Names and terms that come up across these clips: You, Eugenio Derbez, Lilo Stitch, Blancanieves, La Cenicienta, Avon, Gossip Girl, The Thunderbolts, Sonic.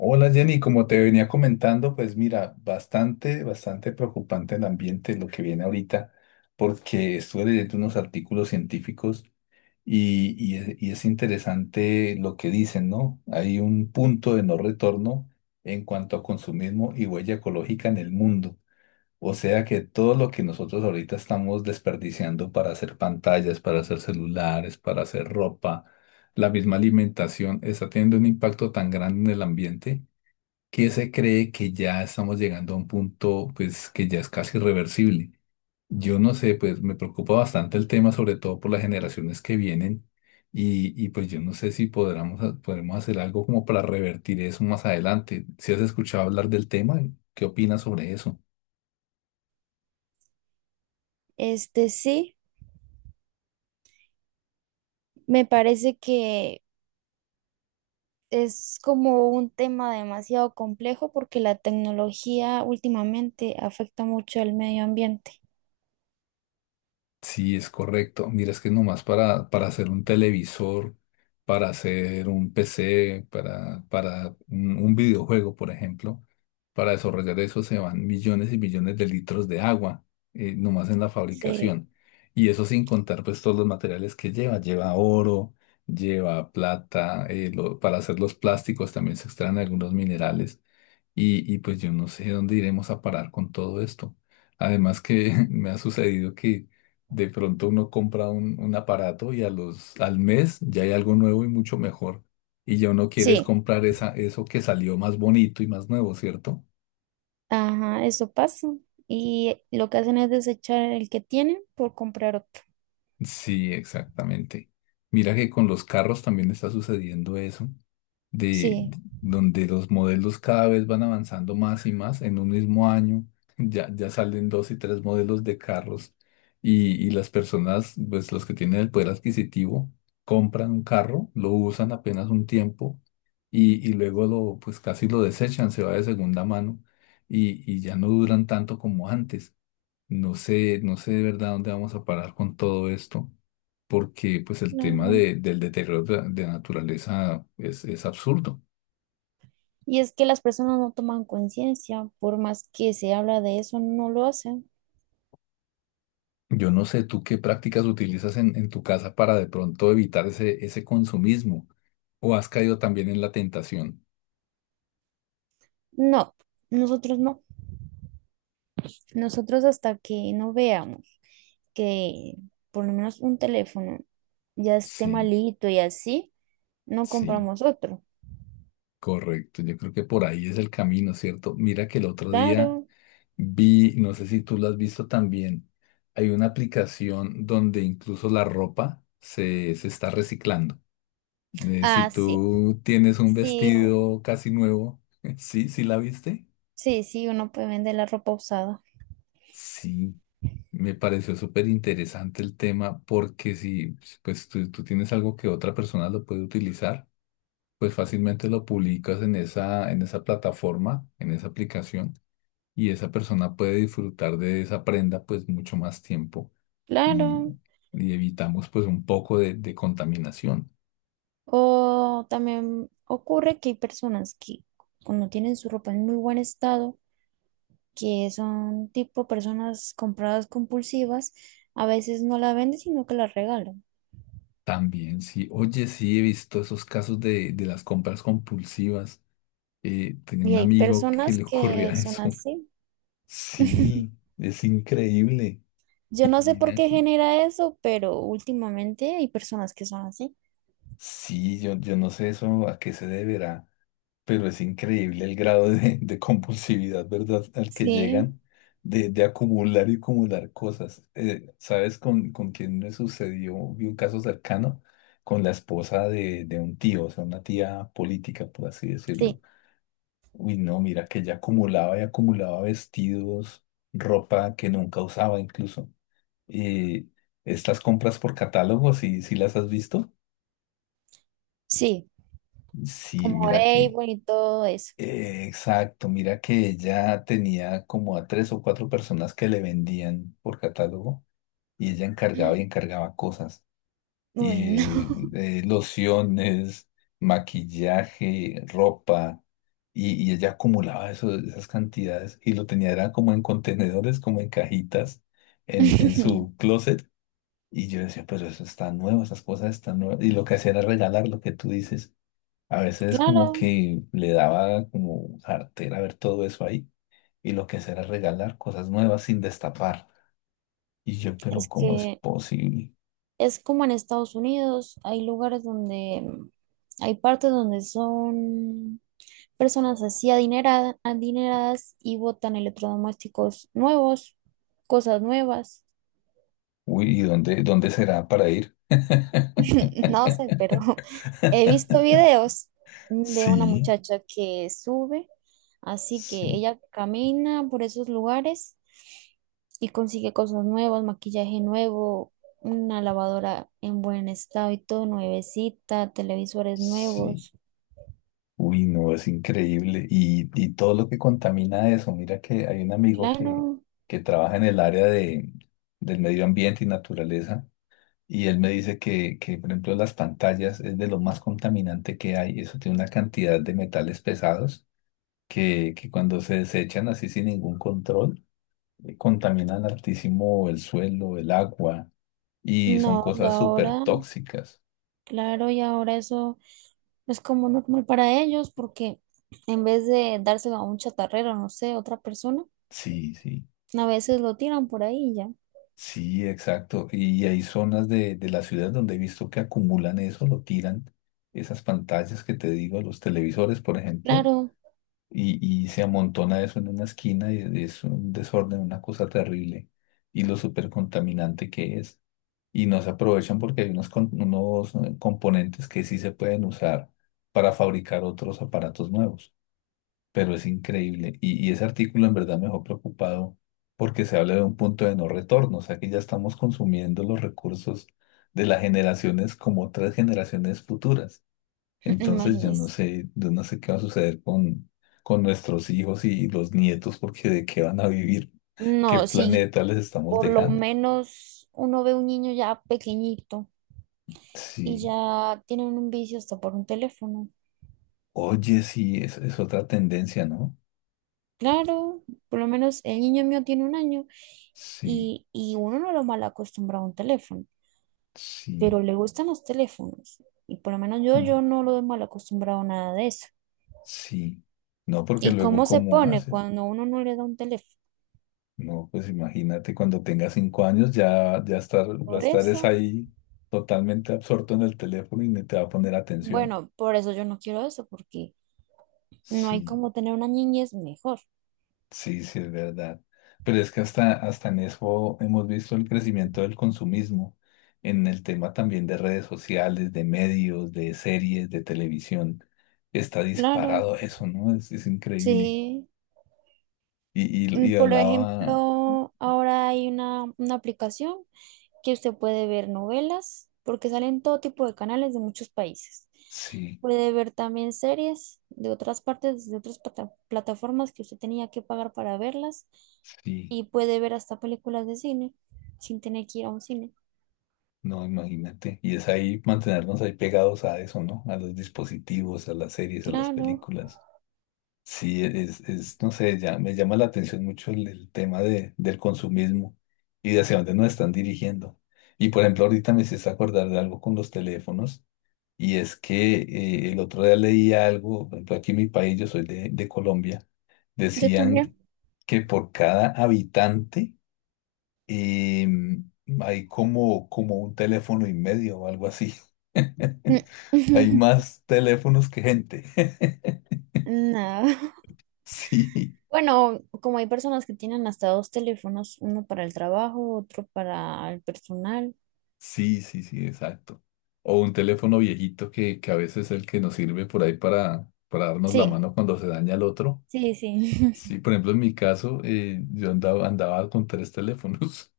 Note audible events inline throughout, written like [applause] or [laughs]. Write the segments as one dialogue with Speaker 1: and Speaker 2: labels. Speaker 1: Hola Jenny, como te venía comentando, pues mira, bastante preocupante el ambiente, lo que viene ahorita, porque estuve leyendo unos artículos científicos y es interesante lo que dicen, ¿no? Hay un punto de no retorno en cuanto a consumismo y huella ecológica en el mundo. O sea que todo lo que nosotros ahorita estamos desperdiciando para hacer pantallas, para hacer celulares, para hacer ropa, la misma alimentación, está teniendo un impacto tan grande en el ambiente que se cree que ya estamos llegando a un punto pues que ya es casi irreversible. Yo no sé, pues me preocupa bastante el tema, sobre todo por las generaciones que vienen pues yo no sé si podremos hacer algo como para revertir eso más adelante. Si has escuchado hablar del tema, ¿qué opinas sobre eso?
Speaker 2: Este sí, me parece que es como un tema demasiado complejo porque la tecnología últimamente afecta mucho al medio ambiente.
Speaker 1: Sí, es correcto. Mira, es que nomás para hacer un televisor, para hacer un PC, para un videojuego, por ejemplo, para desarrollar eso se van millones y millones de litros de agua, nomás en la
Speaker 2: Sí.
Speaker 1: fabricación. Y eso sin contar pues todos los materiales que lleva. Lleva oro, lleva plata, para hacer los plásticos también se extraen algunos minerales. Y pues yo no sé dónde iremos a parar con todo esto. Además que [laughs] me ha sucedido que de pronto uno compra un aparato y a al mes ya hay algo nuevo y mucho mejor. Y ya uno quiere es
Speaker 2: Sí,
Speaker 1: comprar eso que salió más bonito y más nuevo, ¿cierto?
Speaker 2: ajá, eso pasa. Y lo que hacen es desechar el que tienen por comprar otro.
Speaker 1: Sí, exactamente. Mira que con los carros también está sucediendo eso. De
Speaker 2: Sí.
Speaker 1: Donde los modelos cada vez van avanzando más y más en un mismo año. Ya salen dos y tres modelos de carros y las personas, pues los que tienen el poder adquisitivo, compran un carro, lo usan apenas un tiempo y luego pues casi lo desechan, se va de segunda mano y ya no duran tanto como antes. No sé, no sé de verdad dónde vamos a parar con todo esto, porque pues el tema
Speaker 2: Claro.
Speaker 1: del deterioro la de la naturaleza es absurdo.
Speaker 2: Y es que las personas no toman conciencia, por más que se habla de eso, no lo hacen.
Speaker 1: Yo no sé tú qué prácticas utilizas en tu casa para de pronto evitar ese consumismo, o has caído también en la tentación.
Speaker 2: No, nosotros no. Nosotros hasta que no veamos que por lo menos un teléfono ya esté
Speaker 1: Sí,
Speaker 2: malito y así, no
Speaker 1: sí,
Speaker 2: compramos otro.
Speaker 1: correcto. Yo creo que por ahí es el camino, ¿cierto? Mira que el otro día
Speaker 2: Claro.
Speaker 1: vi, no sé si tú lo has visto también, hay una aplicación donde incluso la ropa se está reciclando. De si
Speaker 2: Ah, sí.
Speaker 1: tú tienes un
Speaker 2: Sí, o-
Speaker 1: vestido casi nuevo, [laughs] ¿sí? ¿Sí la viste?
Speaker 2: sí, sí, uno puede vender la ropa usada.
Speaker 1: Sí, me pareció súper interesante el tema porque si pues tú tienes algo que otra persona lo puede utilizar, pues fácilmente lo publicas en en esa plataforma, en esa aplicación, y esa persona puede disfrutar de esa prenda pues mucho más tiempo y,
Speaker 2: Claro.
Speaker 1: y evitamos pues un poco de contaminación.
Speaker 2: O también ocurre que hay personas que cuando tienen su ropa en muy buen estado, que son tipo personas compradas compulsivas, a veces no la venden, sino que la regalan.
Speaker 1: También, sí. Oye, sí, he visto esos casos de las compras compulsivas. Tenía
Speaker 2: Y
Speaker 1: un
Speaker 2: hay
Speaker 1: amigo que
Speaker 2: personas
Speaker 1: le
Speaker 2: que
Speaker 1: ocurría
Speaker 2: son
Speaker 1: eso. [laughs]
Speaker 2: así.
Speaker 1: Sí, es increíble.
Speaker 2: Yo
Speaker 1: Y
Speaker 2: no sé por
Speaker 1: mira
Speaker 2: qué
Speaker 1: que...
Speaker 2: genera eso, pero últimamente hay personas que son así.
Speaker 1: Sí, yo no sé eso a qué se deberá, pero es increíble el grado de compulsividad, ¿verdad? Al que
Speaker 2: Sí,
Speaker 1: llegan de acumular y acumular cosas. ¿Sabes con quién me sucedió? Vi un caso cercano con la esposa de un tío, o sea, una tía política, por así decirlo.
Speaker 2: sí,
Speaker 1: Uy, no, mira que ella acumulaba y acumulaba vestidos, ropa que nunca usaba incluso. Eh, estas compras por catálogo, si las has visto?
Speaker 2: sí,
Speaker 1: Sí,
Speaker 2: como
Speaker 1: mira que...
Speaker 2: Avon y todo eso.
Speaker 1: exacto, mira que ella tenía como a tres o cuatro personas que le vendían por catálogo y ella encargaba y
Speaker 2: [gasps]
Speaker 1: encargaba cosas.
Speaker 2: Uy, no.
Speaker 1: Y lociones, maquillaje, ropa, y ella acumulaba eso, esas cantidades y lo tenía era como en contenedores, como en cajitas en
Speaker 2: [laughs]
Speaker 1: su closet. Y yo decía, pero eso está nuevo, esas cosas están nuevas. Y lo que hacía era regalar lo que tú dices. A veces
Speaker 2: Claro,
Speaker 1: como que le daba como jartera ver todo eso ahí. Y lo que hacía era regalar cosas nuevas sin destapar. Y yo, pero
Speaker 2: es
Speaker 1: ¿cómo es
Speaker 2: que
Speaker 1: posible?
Speaker 2: es como en Estados Unidos, hay lugares donde, hay partes donde son personas así adineradas, adineradas y botan electrodomésticos nuevos, cosas nuevas.
Speaker 1: Uy, ¿y dónde será para ir?
Speaker 2: [laughs] No sé, pero [laughs] he visto videos de una
Speaker 1: Sí,
Speaker 2: muchacha que sube, así que
Speaker 1: sí,
Speaker 2: ella camina por esos lugares y consigue cosas nuevas, maquillaje nuevo, una lavadora en buen estado y todo, nuevecita, televisores
Speaker 1: sí.
Speaker 2: nuevos.
Speaker 1: Uy, no, es increíble. Y todo lo que contamina eso. Mira que hay un amigo
Speaker 2: Claro,
Speaker 1: que trabaja en el área del medio ambiente y naturaleza. Y él me dice que, por ejemplo, las pantallas es de lo más contaminante que hay. Eso tiene una cantidad de metales pesados que cuando se desechan así sin ningún control, contaminan altísimo el suelo, el agua y son
Speaker 2: no, y
Speaker 1: cosas súper
Speaker 2: ahora,
Speaker 1: tóxicas.
Speaker 2: claro, y ahora eso es como normal para ellos porque en vez de dárselo a un chatarrero, no sé, otra persona,
Speaker 1: Sí, sí.
Speaker 2: a veces lo tiran por ahí y ya.
Speaker 1: Sí, exacto. Y hay zonas de la ciudad donde he visto que acumulan eso, lo tiran, esas pantallas que te digo, los televisores, por ejemplo,
Speaker 2: Claro.
Speaker 1: y se amontona eso en una esquina y es un desorden, una cosa terrible. Y lo súper contaminante que es. Y no se aprovechan porque hay unos componentes que sí se pueden usar para fabricar otros aparatos nuevos, pero es increíble. Y ese artículo en verdad me dejó preocupado porque se habla de un punto de no retorno, o sea que ya estamos consumiendo los recursos de las generaciones como otras generaciones futuras.
Speaker 2: [laughs]
Speaker 1: Entonces
Speaker 2: Imagínese.
Speaker 1: yo no sé qué va a suceder con nuestros hijos y los nietos, porque de qué van a vivir, qué
Speaker 2: No, si
Speaker 1: planeta les estamos
Speaker 2: por lo
Speaker 1: dejando.
Speaker 2: menos uno ve un niño ya pequeñito y
Speaker 1: Sí.
Speaker 2: ya tienen un vicio hasta por un teléfono.
Speaker 1: Oye, sí, es otra tendencia, ¿no?
Speaker 2: Claro, por lo menos el niño mío tiene 1 año
Speaker 1: Sí,
Speaker 2: y uno no lo mal acostumbra a un teléfono,
Speaker 1: sí,
Speaker 2: pero le gustan los teléfonos. Y por lo menos yo,
Speaker 1: mm,
Speaker 2: yo no lo he mal acostumbrado a nada de eso.
Speaker 1: sí. No, porque
Speaker 2: ¿Y
Speaker 1: luego,
Speaker 2: cómo se
Speaker 1: ¿cómo
Speaker 2: pone
Speaker 1: haces?
Speaker 2: cuando uno no le da un teléfono?
Speaker 1: No, pues imagínate cuando tenga cinco años ya, va a
Speaker 2: Por
Speaker 1: estar es
Speaker 2: eso,
Speaker 1: ahí totalmente absorto en el teléfono y ni te va a poner atención.
Speaker 2: bueno, por eso yo no quiero eso, porque no hay
Speaker 1: Sí,
Speaker 2: como tener una niñez mejor.
Speaker 1: sí, sí, es verdad. Pero es que hasta, hasta en eso hemos visto el crecimiento del consumismo, en el tema también de redes sociales, de medios, de series, de televisión. Está
Speaker 2: Claro.
Speaker 1: disparado eso, ¿no? Es increíble.
Speaker 2: Sí.
Speaker 1: Y, y,
Speaker 2: Mm,
Speaker 1: y
Speaker 2: por
Speaker 1: hablaba,
Speaker 2: ejemplo, ahora hay una aplicación que usted puede ver novelas, porque salen todo tipo de canales de muchos países.
Speaker 1: sí,
Speaker 2: Puede ver también series de otras partes, de otras plata- plataformas que usted tenía que pagar para verlas.
Speaker 1: sí.
Speaker 2: Y puede ver hasta películas de cine sin tener que ir a un cine.
Speaker 1: No, imagínate. Y es ahí mantenernos ahí pegados a eso, ¿no? A los dispositivos, a las series, a las
Speaker 2: Claro,
Speaker 1: películas. Sí, no sé, ya me llama la atención mucho el tema del consumismo y de hacia dónde nos están dirigiendo. Y por ejemplo, ahorita me hiciste acordar de algo con los teléfonos y es que el otro día leí algo, por ejemplo, aquí en mi país, yo soy de Colombia,
Speaker 2: yo
Speaker 1: decían
Speaker 2: también.
Speaker 1: que por cada habitante y hay como un teléfono y medio o algo así. [laughs]
Speaker 2: Mm.
Speaker 1: Hay
Speaker 2: [laughs]
Speaker 1: más teléfonos que gente. [laughs]
Speaker 2: No.
Speaker 1: Sí,
Speaker 2: Bueno, como hay personas que tienen hasta 2 teléfonos, uno para el trabajo, otro para el personal.
Speaker 1: sí, sí, sí, exacto. O un teléfono viejito que a veces es el que nos sirve por ahí para darnos la
Speaker 2: Sí,
Speaker 1: mano cuando se daña el otro.
Speaker 2: sí, sí.
Speaker 1: Sí, por ejemplo, en mi caso, andaba con tres teléfonos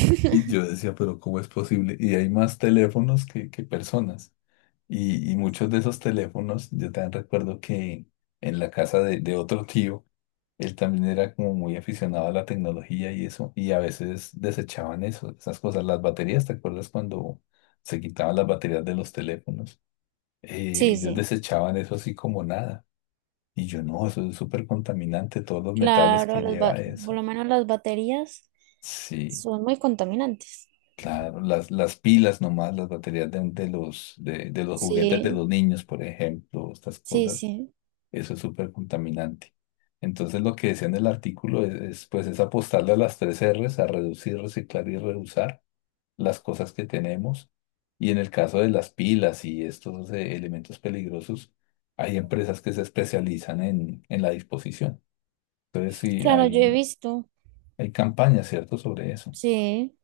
Speaker 1: [laughs] y yo decía, pero ¿cómo es posible? Y hay más teléfonos que personas. Y muchos de esos teléfonos, yo también recuerdo que en la casa de otro tío, él también era como muy aficionado a la tecnología y eso, y a veces desechaban eso, esas cosas, las baterías, ¿te acuerdas cuando se quitaban las baterías de los teléfonos?
Speaker 2: Sí,
Speaker 1: Ellos
Speaker 2: sí.
Speaker 1: desechaban eso así como nada. Y yo no, eso es súper contaminante, todos los metales
Speaker 2: Claro,
Speaker 1: que
Speaker 2: las
Speaker 1: lleva
Speaker 2: ba- por
Speaker 1: eso.
Speaker 2: lo menos las baterías
Speaker 1: Sí,
Speaker 2: son muy contaminantes.
Speaker 1: claro, las pilas nomás, las baterías de de los juguetes de
Speaker 2: Sí,
Speaker 1: los niños, por ejemplo, estas
Speaker 2: sí,
Speaker 1: cosas.
Speaker 2: sí.
Speaker 1: Eso es súper contaminante. Entonces lo que decía en el artículo es pues es apostarle a las tres R's, a reducir, reciclar y reusar las cosas que tenemos. Y en el caso de las pilas y estos elementos peligrosos, hay empresas que se especializan en la disposición. Entonces sí,
Speaker 2: Claro, yo he
Speaker 1: hay,
Speaker 2: visto.
Speaker 1: hay campañas, ¿cierto?, sobre eso.
Speaker 2: Sí,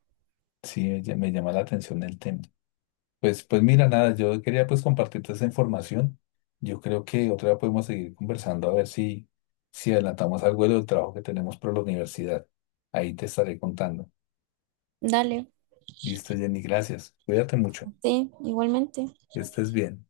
Speaker 1: Sí, me llama la atención el tema. Pues mira, nada, yo quería pues compartirte esa información. Yo creo que otra vez podemos seguir conversando a ver si adelantamos algo de lo del trabajo que tenemos por la universidad. Ahí te estaré contando.
Speaker 2: dale.
Speaker 1: Listo, Jenny, gracias. Cuídate mucho.
Speaker 2: Sí, igualmente.
Speaker 1: Que estés bien.